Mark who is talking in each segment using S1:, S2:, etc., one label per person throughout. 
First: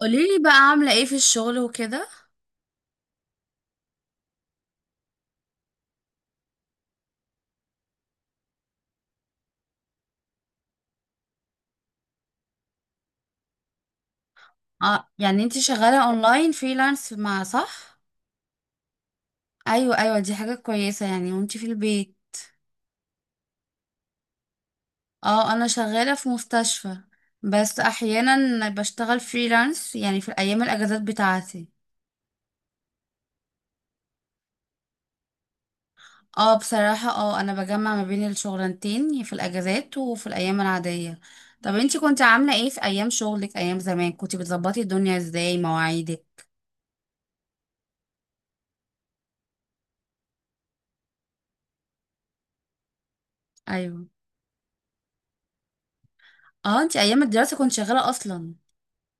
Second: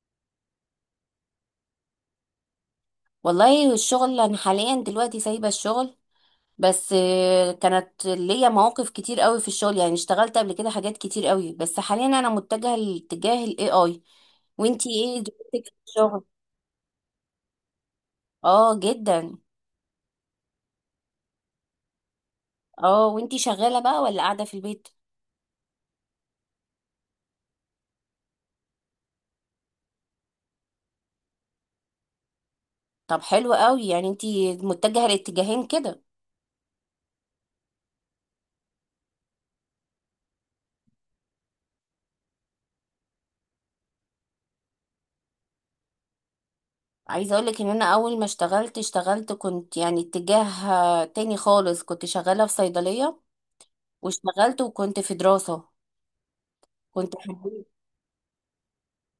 S1: قوليلي بقى عاملة ايه في الشغل وكده.
S2: والله الشغل انا حاليا دلوقتي سايبه الشغل، بس كانت ليا مواقف كتير قوي في الشغل. يعني اشتغلت قبل كده حاجات كتير قوي، بس حاليا انا متجهه لاتجاه الاي اي. وانتي
S1: اه
S2: ايه
S1: يعني انتي
S2: دنيتك في
S1: شغالة
S2: الشغل؟
S1: اونلاين فريلانس مع صح؟
S2: اه جدا.
S1: ايوه، دي حاجة كويسة يعني. وانتي في البيت؟
S2: اه وانتي شغاله بقى ولا قاعده في البيت؟
S1: اه، انا شغالة في مستشفى، بس احيانا بشتغل فريلانس يعني في الايام الاجازات بتاعتي.
S2: طب حلو قوي، يعني انتي متجهه لاتجاهين كده.
S1: اه بصراحة، اه انا بجمع ما بين الشغلانتين في الاجازات وفي الايام العادية. طب انتي كنت عاملة ايه في ايام شغلك؟ ايام زمان كنتي بتظبطي الدنيا ازاي مواعيدك؟
S2: عايزه اقولك ان انا اول ما اشتغلت كنت يعني اتجاه تاني خالص. كنت شغاله في صيدليه
S1: ايوه.
S2: واشتغلت وكنت في دراسه.
S1: اه انتي
S2: كنت
S1: ايام الدراسة
S2: حبيت
S1: كنت شغالة اصلا.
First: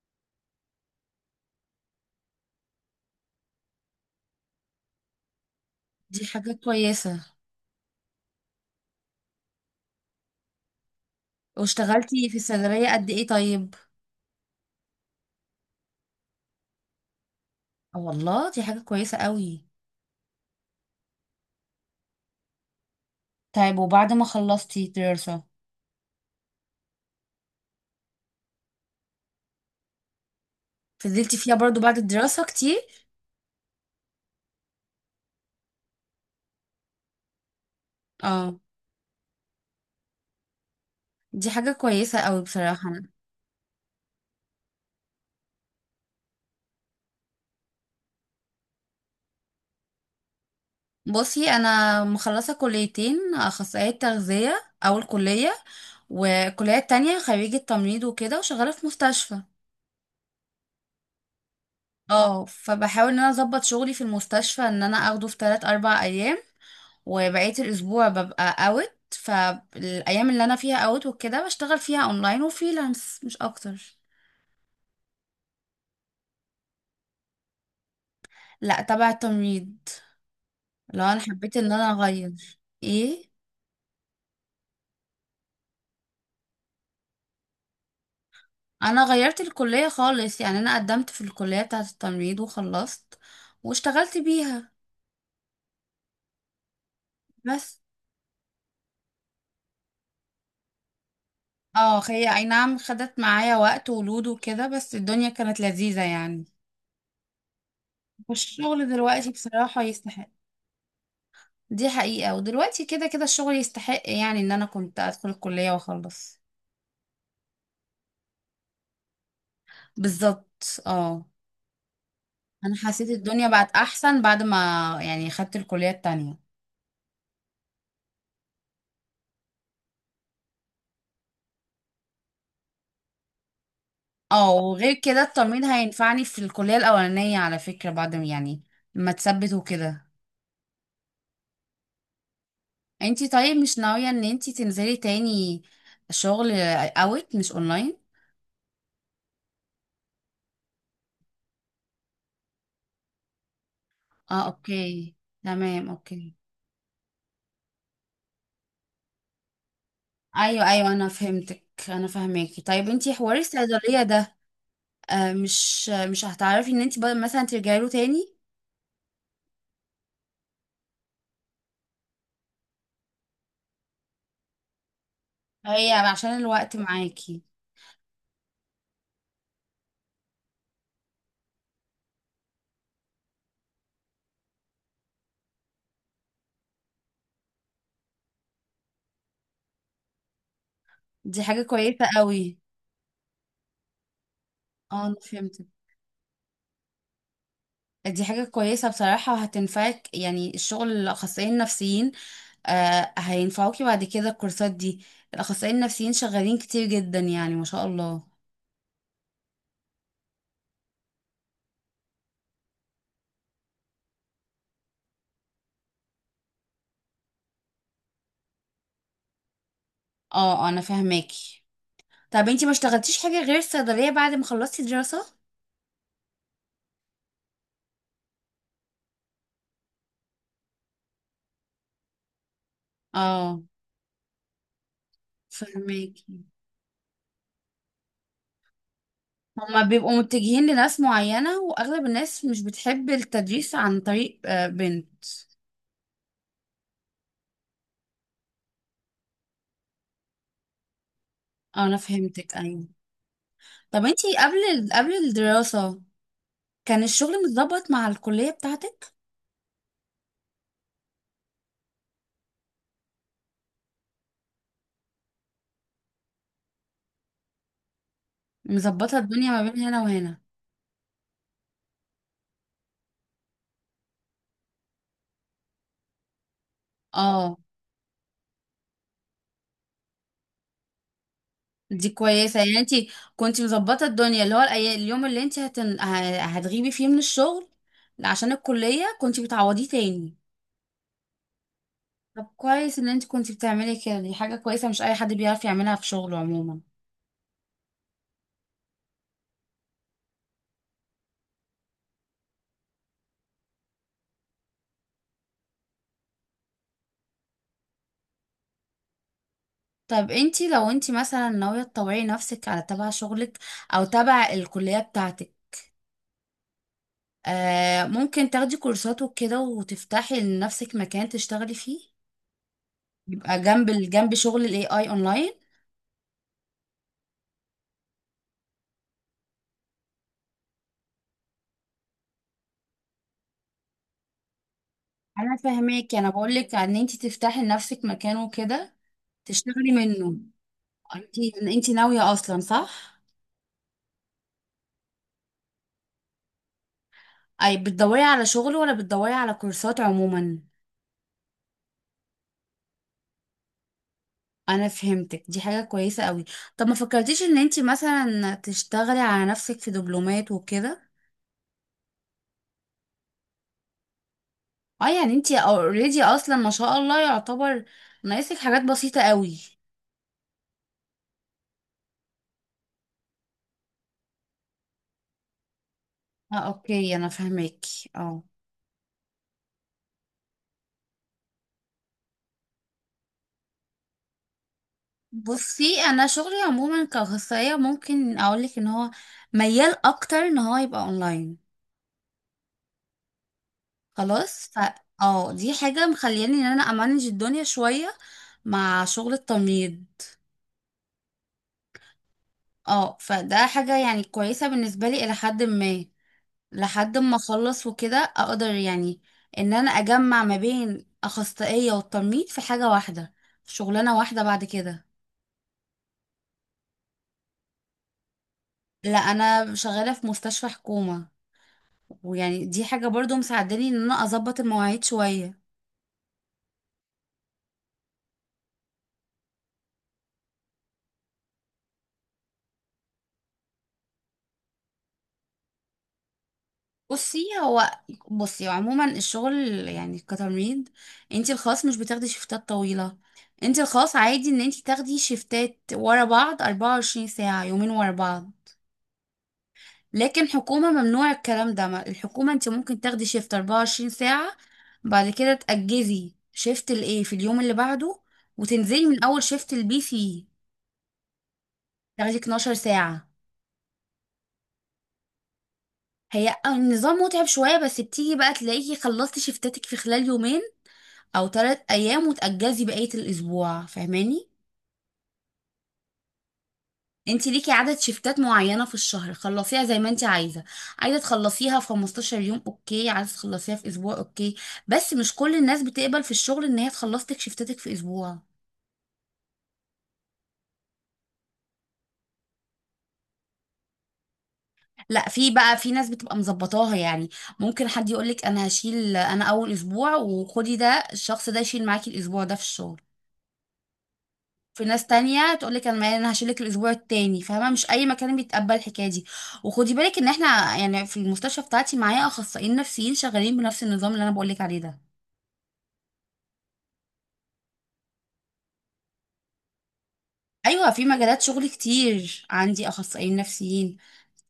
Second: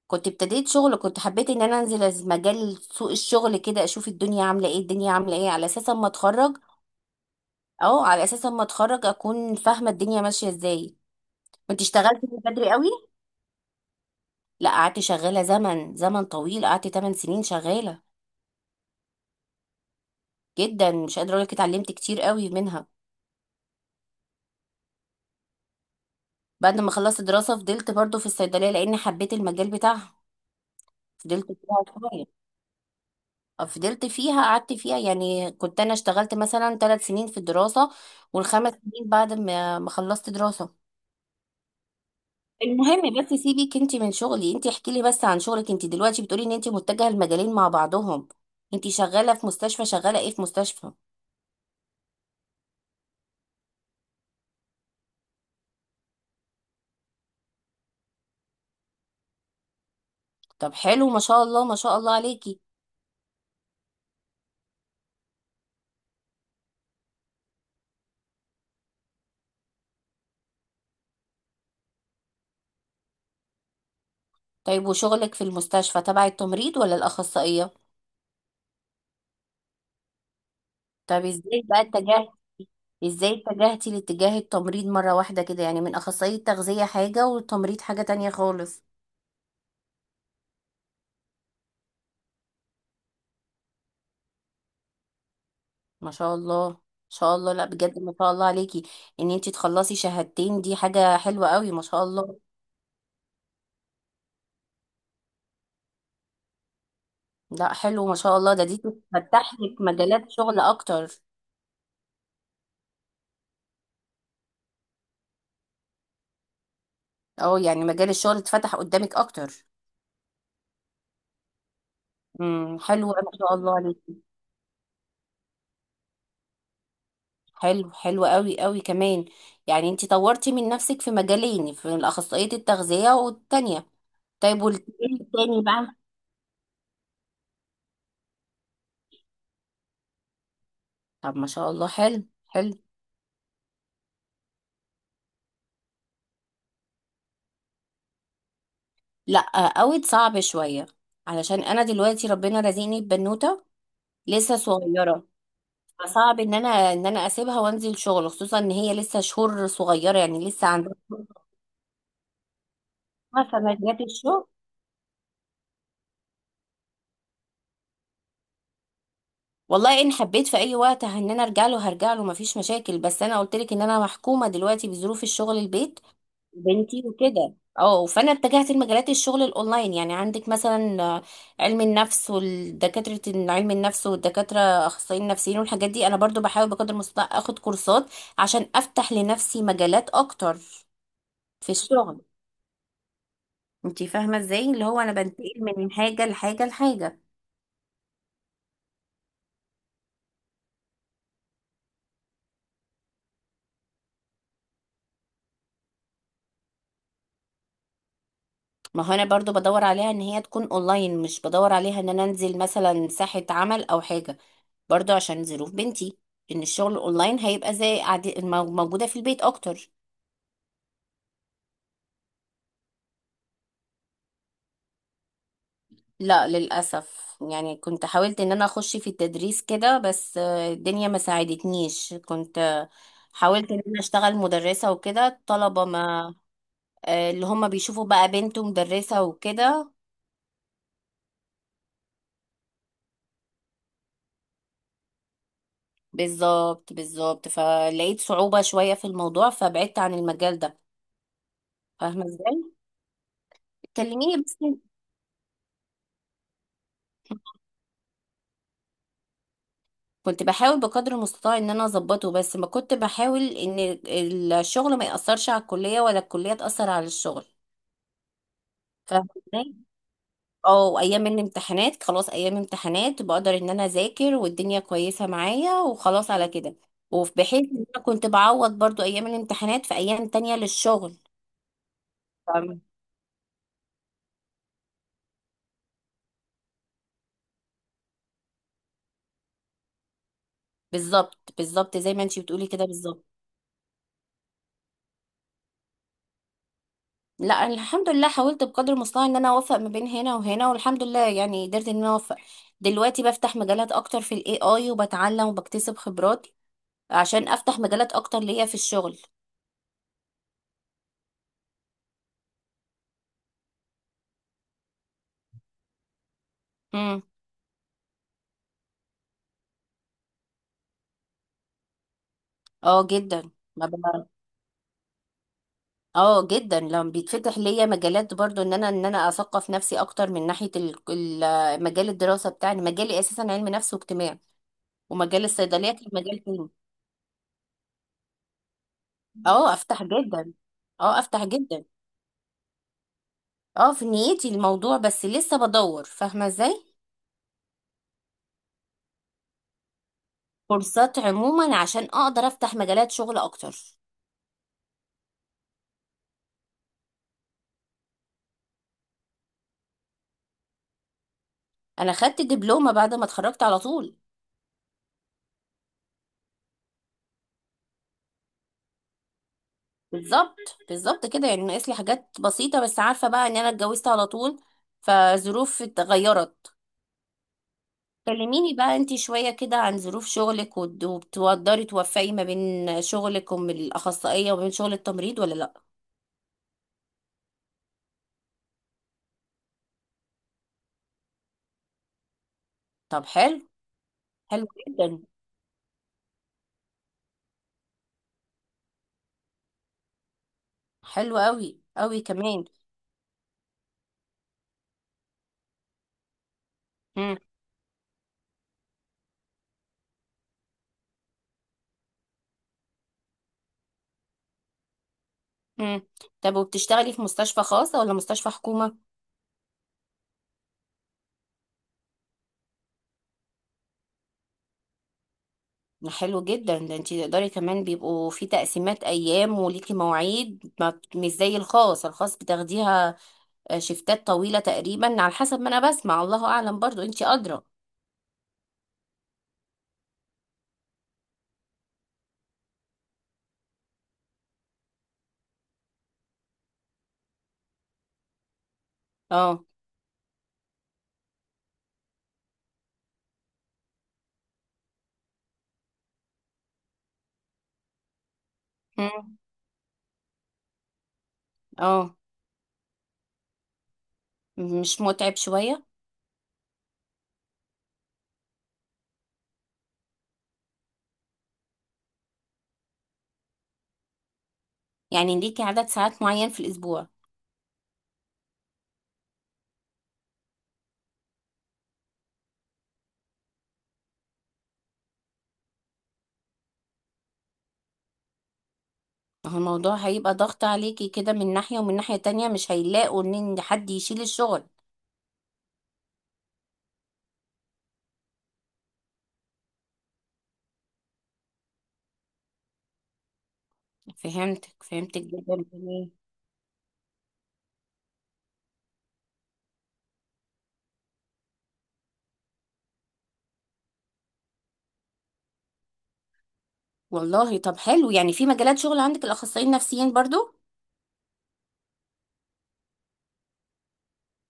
S2: كنت ابتديت شغل، كنت حبيت ان انا انزل مجال سوق الشغل كده، اشوف الدنيا عامله ايه. على اساس اما
S1: دي حاجة
S2: اتخرج،
S1: كويسة.
S2: اه على اساس اما اتخرج اكون فاهمه الدنيا ماشيه ازاي. كنت اشتغلت
S1: واشتغلتي في
S2: من بدري قوي،
S1: الصيدلية قد ايه طيب؟
S2: لا قعدت شغاله زمن طويل، قعدت 8 سنين
S1: آه
S2: شغاله.
S1: والله، دي حاجة كويسة قوي.
S2: جدا، مش قادره اقول لك اتعلمت كتير قوي منها.
S1: طيب وبعد ما خلصتي دراسة؟
S2: بعد ما خلصت دراسه فضلت برضو في الصيدليه، لان حبيت المجال بتاعها.
S1: فضلتي
S2: فضلت
S1: فيها برضو
S2: فيها
S1: بعد
S2: شوية.
S1: الدراسة كتير.
S2: فضلت فيها قعدت فيها، يعني كنت انا اشتغلت مثلا 3 سنين في الدراسة،
S1: اه،
S2: والـ5 سنين بعد ما خلصت دراسة.
S1: دي حاجة كويسة قوي بصراحة.
S2: المهم بس سيبك انت من شغلي، انت احكي لي بس عن شغلك انت دلوقتي. بتقولي ان انت متجهة المجالين مع بعضهم. انت شغالة في مستشفى، شغالة ايه في مستشفى؟
S1: بصي انا مخلصة كليتين، اخصائية تغذية اول كلية، والكلية التانية خريجة تمريض وكده وشغالة في مستشفى.
S2: طب حلو، ما شاء الله ما شاء الله
S1: اه
S2: عليكي.
S1: فبحاول ان انا اظبط شغلي في المستشفى ان انا اخده في 3 4 ايام، وبقية الأسبوع ببقى اوت. فالأيام اللي أنا فيها اوت وكده بشتغل فيها أونلاين وفريلانس مش أكتر.
S2: طيب وشغلك في المستشفى تبع التمريض ولا الأخصائية؟
S1: لا تبع التمريض. لو أنا
S2: طب
S1: حبيت
S2: ازاي
S1: إن
S2: بقى
S1: أنا
S2: اتجه؟
S1: أغير. إيه؟
S2: ازاي اتجهتي لاتجاه التمريض مرة واحدة كده؟ يعني من أخصائية تغذية حاجة، والتمريض حاجة تانية خالص.
S1: أنا غيرت الكلية خالص، يعني أنا قدمت في الكلية بتاعة التمريض وخلصت واشتغلت بيها.
S2: ما شاء الله، ما شاء الله، لا
S1: بس
S2: بجد ما شاء الله عليكي. ان انتي تخلصي شهادتين دي حاجة حلوة قوي، ما
S1: اه،
S2: شاء
S1: هي
S2: الله.
S1: أي نعم خدت معايا وقت ولود وكده، بس الدنيا كانت لذيذة يعني.
S2: لا حلو، ما شاء الله، ده دي
S1: والشغل دلوقتي
S2: تفتح لك
S1: بصراحة يستحق،
S2: مجالات شغل اكتر.
S1: دي حقيقة. ودلوقتي كده كده الشغل يستحق يعني ان انا كنت ادخل الكلية واخلص.
S2: اه، يعني مجال الشغل اتفتح قدامك اكتر.
S1: بالظبط، اه. انا
S2: حلو،
S1: حسيت
S2: ما
S1: الدنيا
S2: شاء
S1: بقت
S2: الله
S1: احسن
S2: عليكي.
S1: بعد ما، يعني خدت الكلية التانية.
S2: حلو حلو قوي قوي كمان. يعني انتي طورتي من نفسك في مجالين، في الاخصائية التغذية والتانية.
S1: اه
S2: طيب
S1: وغير
S2: والتاني
S1: كده التمريض
S2: بقى.
S1: هينفعني في الكلية الاولانية على فكرة بعد ما- يعني ما تثبت وكده.
S2: طب ما شاء الله، حلو حلو.
S1: انتي طيب مش ناوية ان انتي تنزلي تاني شغل اوت مش اونلاين؟
S2: لا، اوت صعب شوية، علشان انا دلوقتي ربنا رزقني ببنوتة
S1: اه
S2: لسه
S1: اوكي،
S2: صغيره.
S1: تمام اوكي.
S2: فصعب ان انا اسيبها وانزل شغل، خصوصا ان هي لسه شهور صغيره، يعني لسه
S1: ايوه ايوه،
S2: عندها.
S1: انا فهمتك، انا فاهماكي. طيب انتي حوار
S2: مثلا جات
S1: الصيدلية ده،
S2: الشغل.
S1: مش هتعرفي ان انت مثلا ترجعي له تاني؟
S2: والله ان حبيت في اي وقت ان انا ارجع له هرجع له، مفيش مشاكل. بس انا قلت لك ان انا محكومه دلوقتي بظروف الشغل
S1: هي
S2: البيت
S1: عشان الوقت
S2: بنتي
S1: معاكي.
S2: وكده. اه، فانا اتجهت لمجالات الشغل الاونلاين. يعني عندك مثلا علم النفس والدكاتره. اخصائيين نفسيين والحاجات دي، انا برضو بحاول بقدر المستطاع اخد كورسات عشان افتح لنفسي مجالات اكتر
S1: دي حاجة
S2: في
S1: كويسة
S2: الشغل.
S1: قوي.
S2: انتي فاهمة ازاي؟ اللي هو
S1: اه
S2: انا
S1: انا
S2: بنتقل
S1: فهمتك،
S2: من حاجة لحاجة لحاجة.
S1: دي حاجة كويسة بصراحة وهتنفعك، يعني الشغل الأخصائيين النفسيين. آه هينفعوكي بعد كده الكورسات دي. الأخصائيين النفسيين شغالين كتير جدا يعني ما شاء الله.
S2: ما هو انا برضو بدور عليها ان هي تكون اونلاين، مش بدور عليها ان انا انزل مثلا ساحة عمل او حاجة، برضو عشان ظروف بنتي. ان الشغل اونلاين هيبقى زي عادي، موجودة في البيت اكتر.
S1: اه، انا فاهماكي. طب انتي ما اشتغلتيش حاجة غير الصيدلية بعد ما خلصتي دراسة؟
S2: لا للأسف، يعني كنت حاولت ان انا اخش في التدريس كده، بس الدنيا ما ساعدتنيش. كنت
S1: اه
S2: حاولت ان انا اشتغل مدرسة وكده، الطلبة ما
S1: فهماكي.
S2: اللي هم بيشوفوا بقى بنت مدرسة
S1: هما
S2: وكده.
S1: بيبقوا متجهين لناس معينة، وأغلب الناس مش بتحب التدريس عن طريق بنت.
S2: بالظبط بالظبط، فلقيت صعوبة شوية في الموضوع، فبعدت عن المجال ده.
S1: آه، أنا
S2: فاهمة
S1: فهمتك،
S2: ازاي؟
S1: أيوة. طب انتي
S2: كلميني بس.
S1: قبل الدراسة كان الشغل متظبط مع الكلية بتاعتك؟
S2: كنت بحاول بقدر المستطاع ان انا اظبطه، بس ما كنت بحاول ان الشغل ما يأثرش على الكلية، ولا الكلية تأثر على الشغل.
S1: مظبطة
S2: فاهمة
S1: الدنيا ما
S2: ازاي؟
S1: بين هنا وهنا.
S2: اه، ايام الامتحانات خلاص، ايام امتحانات بقدر ان انا اذاكر والدنيا كويسة معايا وخلاص على كده.
S1: اه
S2: وبحيث ان انا كنت بعوض برضو ايام الامتحانات في ايام تانية للشغل.
S1: دي كويسة، يعني
S2: فاهمة؟
S1: انتي كنتي مظبطة الدنيا، اللي هو اليوم اللي انتي هتغيبي فيه من الشغل عشان الكلية كنتي بتعوضيه تاني.
S2: بالظبط بالظبط، زي ما انتي
S1: طب
S2: بتقولي كده
S1: كويس ان
S2: بالظبط.
S1: انتي كنتي بتعملي كده، دي حاجة كويسة مش أي حد بيعرف يعملها في شغله عموما.
S2: لا الحمد لله، حاولت بقدر المستطاع ان انا اوفق ما بين هنا وهنا، والحمد لله يعني قدرت ان انا اوفق. دلوقتي بفتح مجالات اكتر في الاي اي، وبتعلم وبكتسب خبرات عشان افتح مجالات اكتر ليا في الشغل.
S1: طب انتي لو انتي مثلا ناوية تطوعي نفسك على تبع شغلك او تبع الكلية بتاعتك،
S2: امم.
S1: آه ممكن تاخدي كورسات وكده وتفتحي لنفسك مكان تشتغلي فيه،
S2: اه جدا
S1: يبقى
S2: ما ب-
S1: جنب شغل الاي اي اونلاين.
S2: اه جدا، لما بيتفتح ليا مجالات برضو ان انا اثقف نفسي اكتر من ناحية مجال الدراسة بتاعي. مجالي اساسا علم نفس واجتماع، ومجال
S1: انا
S2: الصيدلية كان
S1: فاهماكي، انا
S2: مجال تاني.
S1: بقولك ان انتي تفتحي لنفسك مكان وكده
S2: اه
S1: تشتغلي
S2: افتح
S1: منه.
S2: جدا، اه افتح
S1: انتي
S2: جدا.
S1: انتي ناوية اصلا صح؟
S2: اه في نيتي الموضوع، بس لسه بدور، فاهمة ازاي؟
S1: اي بتدوري على شغل ولا بتدوري على كورسات عموما؟
S2: كورسات عموما عشان اقدر افتح مجالات شغل اكتر.
S1: انا فهمتك، دي حاجة كويسة قوي. طب ما فكرتيش ان انتي مثلا تشتغلي على نفسك في دبلومات وكده؟
S2: انا خدت دبلومة بعد ما اتخرجت على طول.
S1: اه يعني انتي اوريدي اصلا ما شاء الله، يعتبر ناقصك حاجات بسيطة قوي.
S2: بالظبط بالظبط كده، يعني ناقص لي حاجات بسيطة. بس عارفة بقى ان انا اتجوزت على طول، فظروف
S1: اه
S2: اتغيرت.
S1: اوكي، انا فهماكي اه.
S2: كلميني بقى انتي شوية كده عن ظروف شغلك، وبتقدري توفقي ما بين شغلك ومن الأخصائية وما بين شغل التمريض ولا لأ؟
S1: بصي انا شغلي عموما كأخصائية ممكن اقولك ان هو ميال اكتر ان هو يبقى اونلاين.
S2: طب حلو، حلو
S1: خلاص ف
S2: جدا.
S1: اه دي حاجة مخلياني ان انا امانج الدنيا شوية مع شغل التمريض.
S2: حلو قوي قوي كمان.
S1: اه فده حاجة يعني كويسة بالنسبة لي الى حد ما، لحد ما اخلص وكده اقدر يعني ان انا اجمع ما بين اخصائية والتمريض في حاجة واحدة، في شغلانة واحدة بعد كده.
S2: مم. طب وبتشتغلي في مستشفى خاصة ولا مستشفى حكومة؟
S1: لا انا شغالة في مستشفى حكومة، ويعني دي حاجة برضو مساعداني ان انا اظبط المواعيد شوية.
S2: حلو جدا، ده انتي تقدري كمان. بيبقوا في تقسيمات ايام وليكي مواعيد، ما بت- مش زي الخاص. الخاص بتاخديها شفتات طويلة تقريبا، على حسب ما انا بسمع، الله اعلم، برضو انتي
S1: بصي
S2: ادرى.
S1: هو بصي عموما الشغل يعني كتمريض، انتي الخاص مش بتاخدي شيفتات طويلة. انتي الخاص عادي ان انتي تاخدي شيفتات ورا بعض 24 ساعة، يومين ورا بعض.
S2: اه.
S1: لكن حكومة ممنوع الكلام ده. الحكومة انت ممكن تاخدي شيفت 24 ساعة، بعد كده تأجزي شيفت الايه في اليوم اللي بعده، وتنزلي من
S2: مم.
S1: اول شيفت البي سي
S2: اه،
S1: تاخدي 12 ساعة.
S2: مش متعب شوية؟
S1: هي النظام متعب شوية، بس بتيجي بقى تلاقيكي خلصتي شيفتاتك في خلال يومين او ثلاث ايام وتأجزي بقية الاسبوع، فاهماني؟
S2: يعني ليكي عدد ساعات معين في الاسبوع؟
S1: انت ليكي عدد شفتات معينة في الشهر، خلصيها زي ما انت عايزة. عايزة تخلصيها في 15 يوم اوكي، عايزة تخلصيها في اسبوع اوكي، بس مش كل الناس بتقبل في الشغل ان هي تخلص لك شفتاتك في اسبوع.
S2: ما هو الموضوع هيبقى ضغط عليكي كده من ناحية، ومن ناحية تانية مش هيلاقوا ان إن حد يشيل الشغل.
S1: لا في بقى في ناس بتبقى مظبطاها يعني، ممكن حد يقولك انا هشيل انا اول اسبوع وخدي ده، الشخص ده يشيل معاكي الاسبوع ده في الشغل.
S2: فهمتك
S1: في ناس
S2: فهمتك
S1: تانية
S2: جدا.
S1: تقولك انا هشيلك الاسبوع التاني، فاهمة؟ مش اي مكان بيتقبل الحكاية دي. وخدي بالك ان احنا يعني في المستشفى بتاعتي معايا اخصائيين نفسيين شغالين بنفس النظام اللي انا بقولك عليه ده.
S2: والله طب حلو، يعني في مجالات شغل عندك الأخصائيين النفسيين برضو.
S1: ايوه في مجالات شغل كتير عندي اخصائيين نفسيين.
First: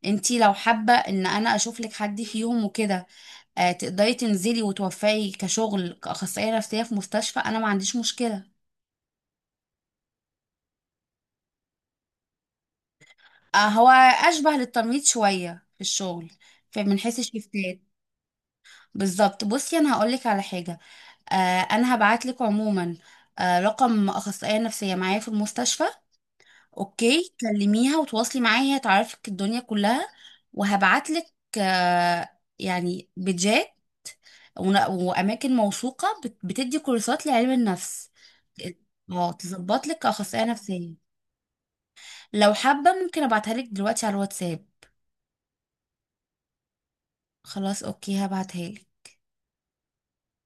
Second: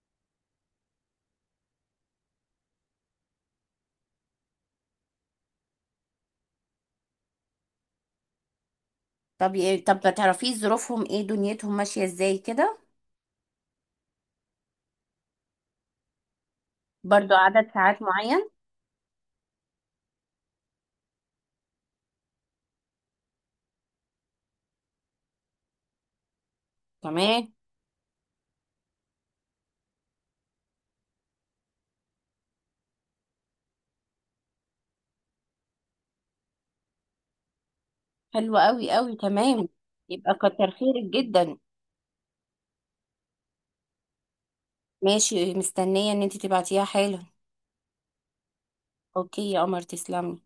S1: انتي لو حابه ان انا اشوف لك حد فيهم وكده، آه تقدري تنزلي وتوفقي كشغل كاخصائيه نفسيه في مستشفى، انا ما عنديش مشكله.
S2: طب طب ما تعرفيه ظروفهم ايه، دنيتهم ماشية ازاي كده؟
S1: آه هو اشبه للتمريض شويه في الشغل، فمن حيث
S2: برضو عدد
S1: الشفتات.
S2: ساعات معين.
S1: بالظبط، بصي انا هقول لك على حاجه. آه انا هبعت لك عموما آه رقم اخصائيه نفسيه معايا في المستشفى. اوكي
S2: تمام.
S1: كلميها وتواصلي معاها هي تعرفك الدنيا كلها. وهبعتلك آه، يعني بيجات واماكن موثوقه بتدي كورسات لعلم النفس.
S2: حلو قوي قوي،
S1: اه
S2: تمام.
S1: تظبط لك
S2: يبقى
S1: اخصائيه
S2: كتر
S1: نفسيه.
S2: خيرك جدا.
S1: لو حابه ممكن ابعتها لك دلوقتي على الواتساب.
S2: ماشي، مستنية ان انت تبعتيها حالا.
S1: خلاص اوكي هبعتها لك.
S2: اوكي يا قمر، تسلمي.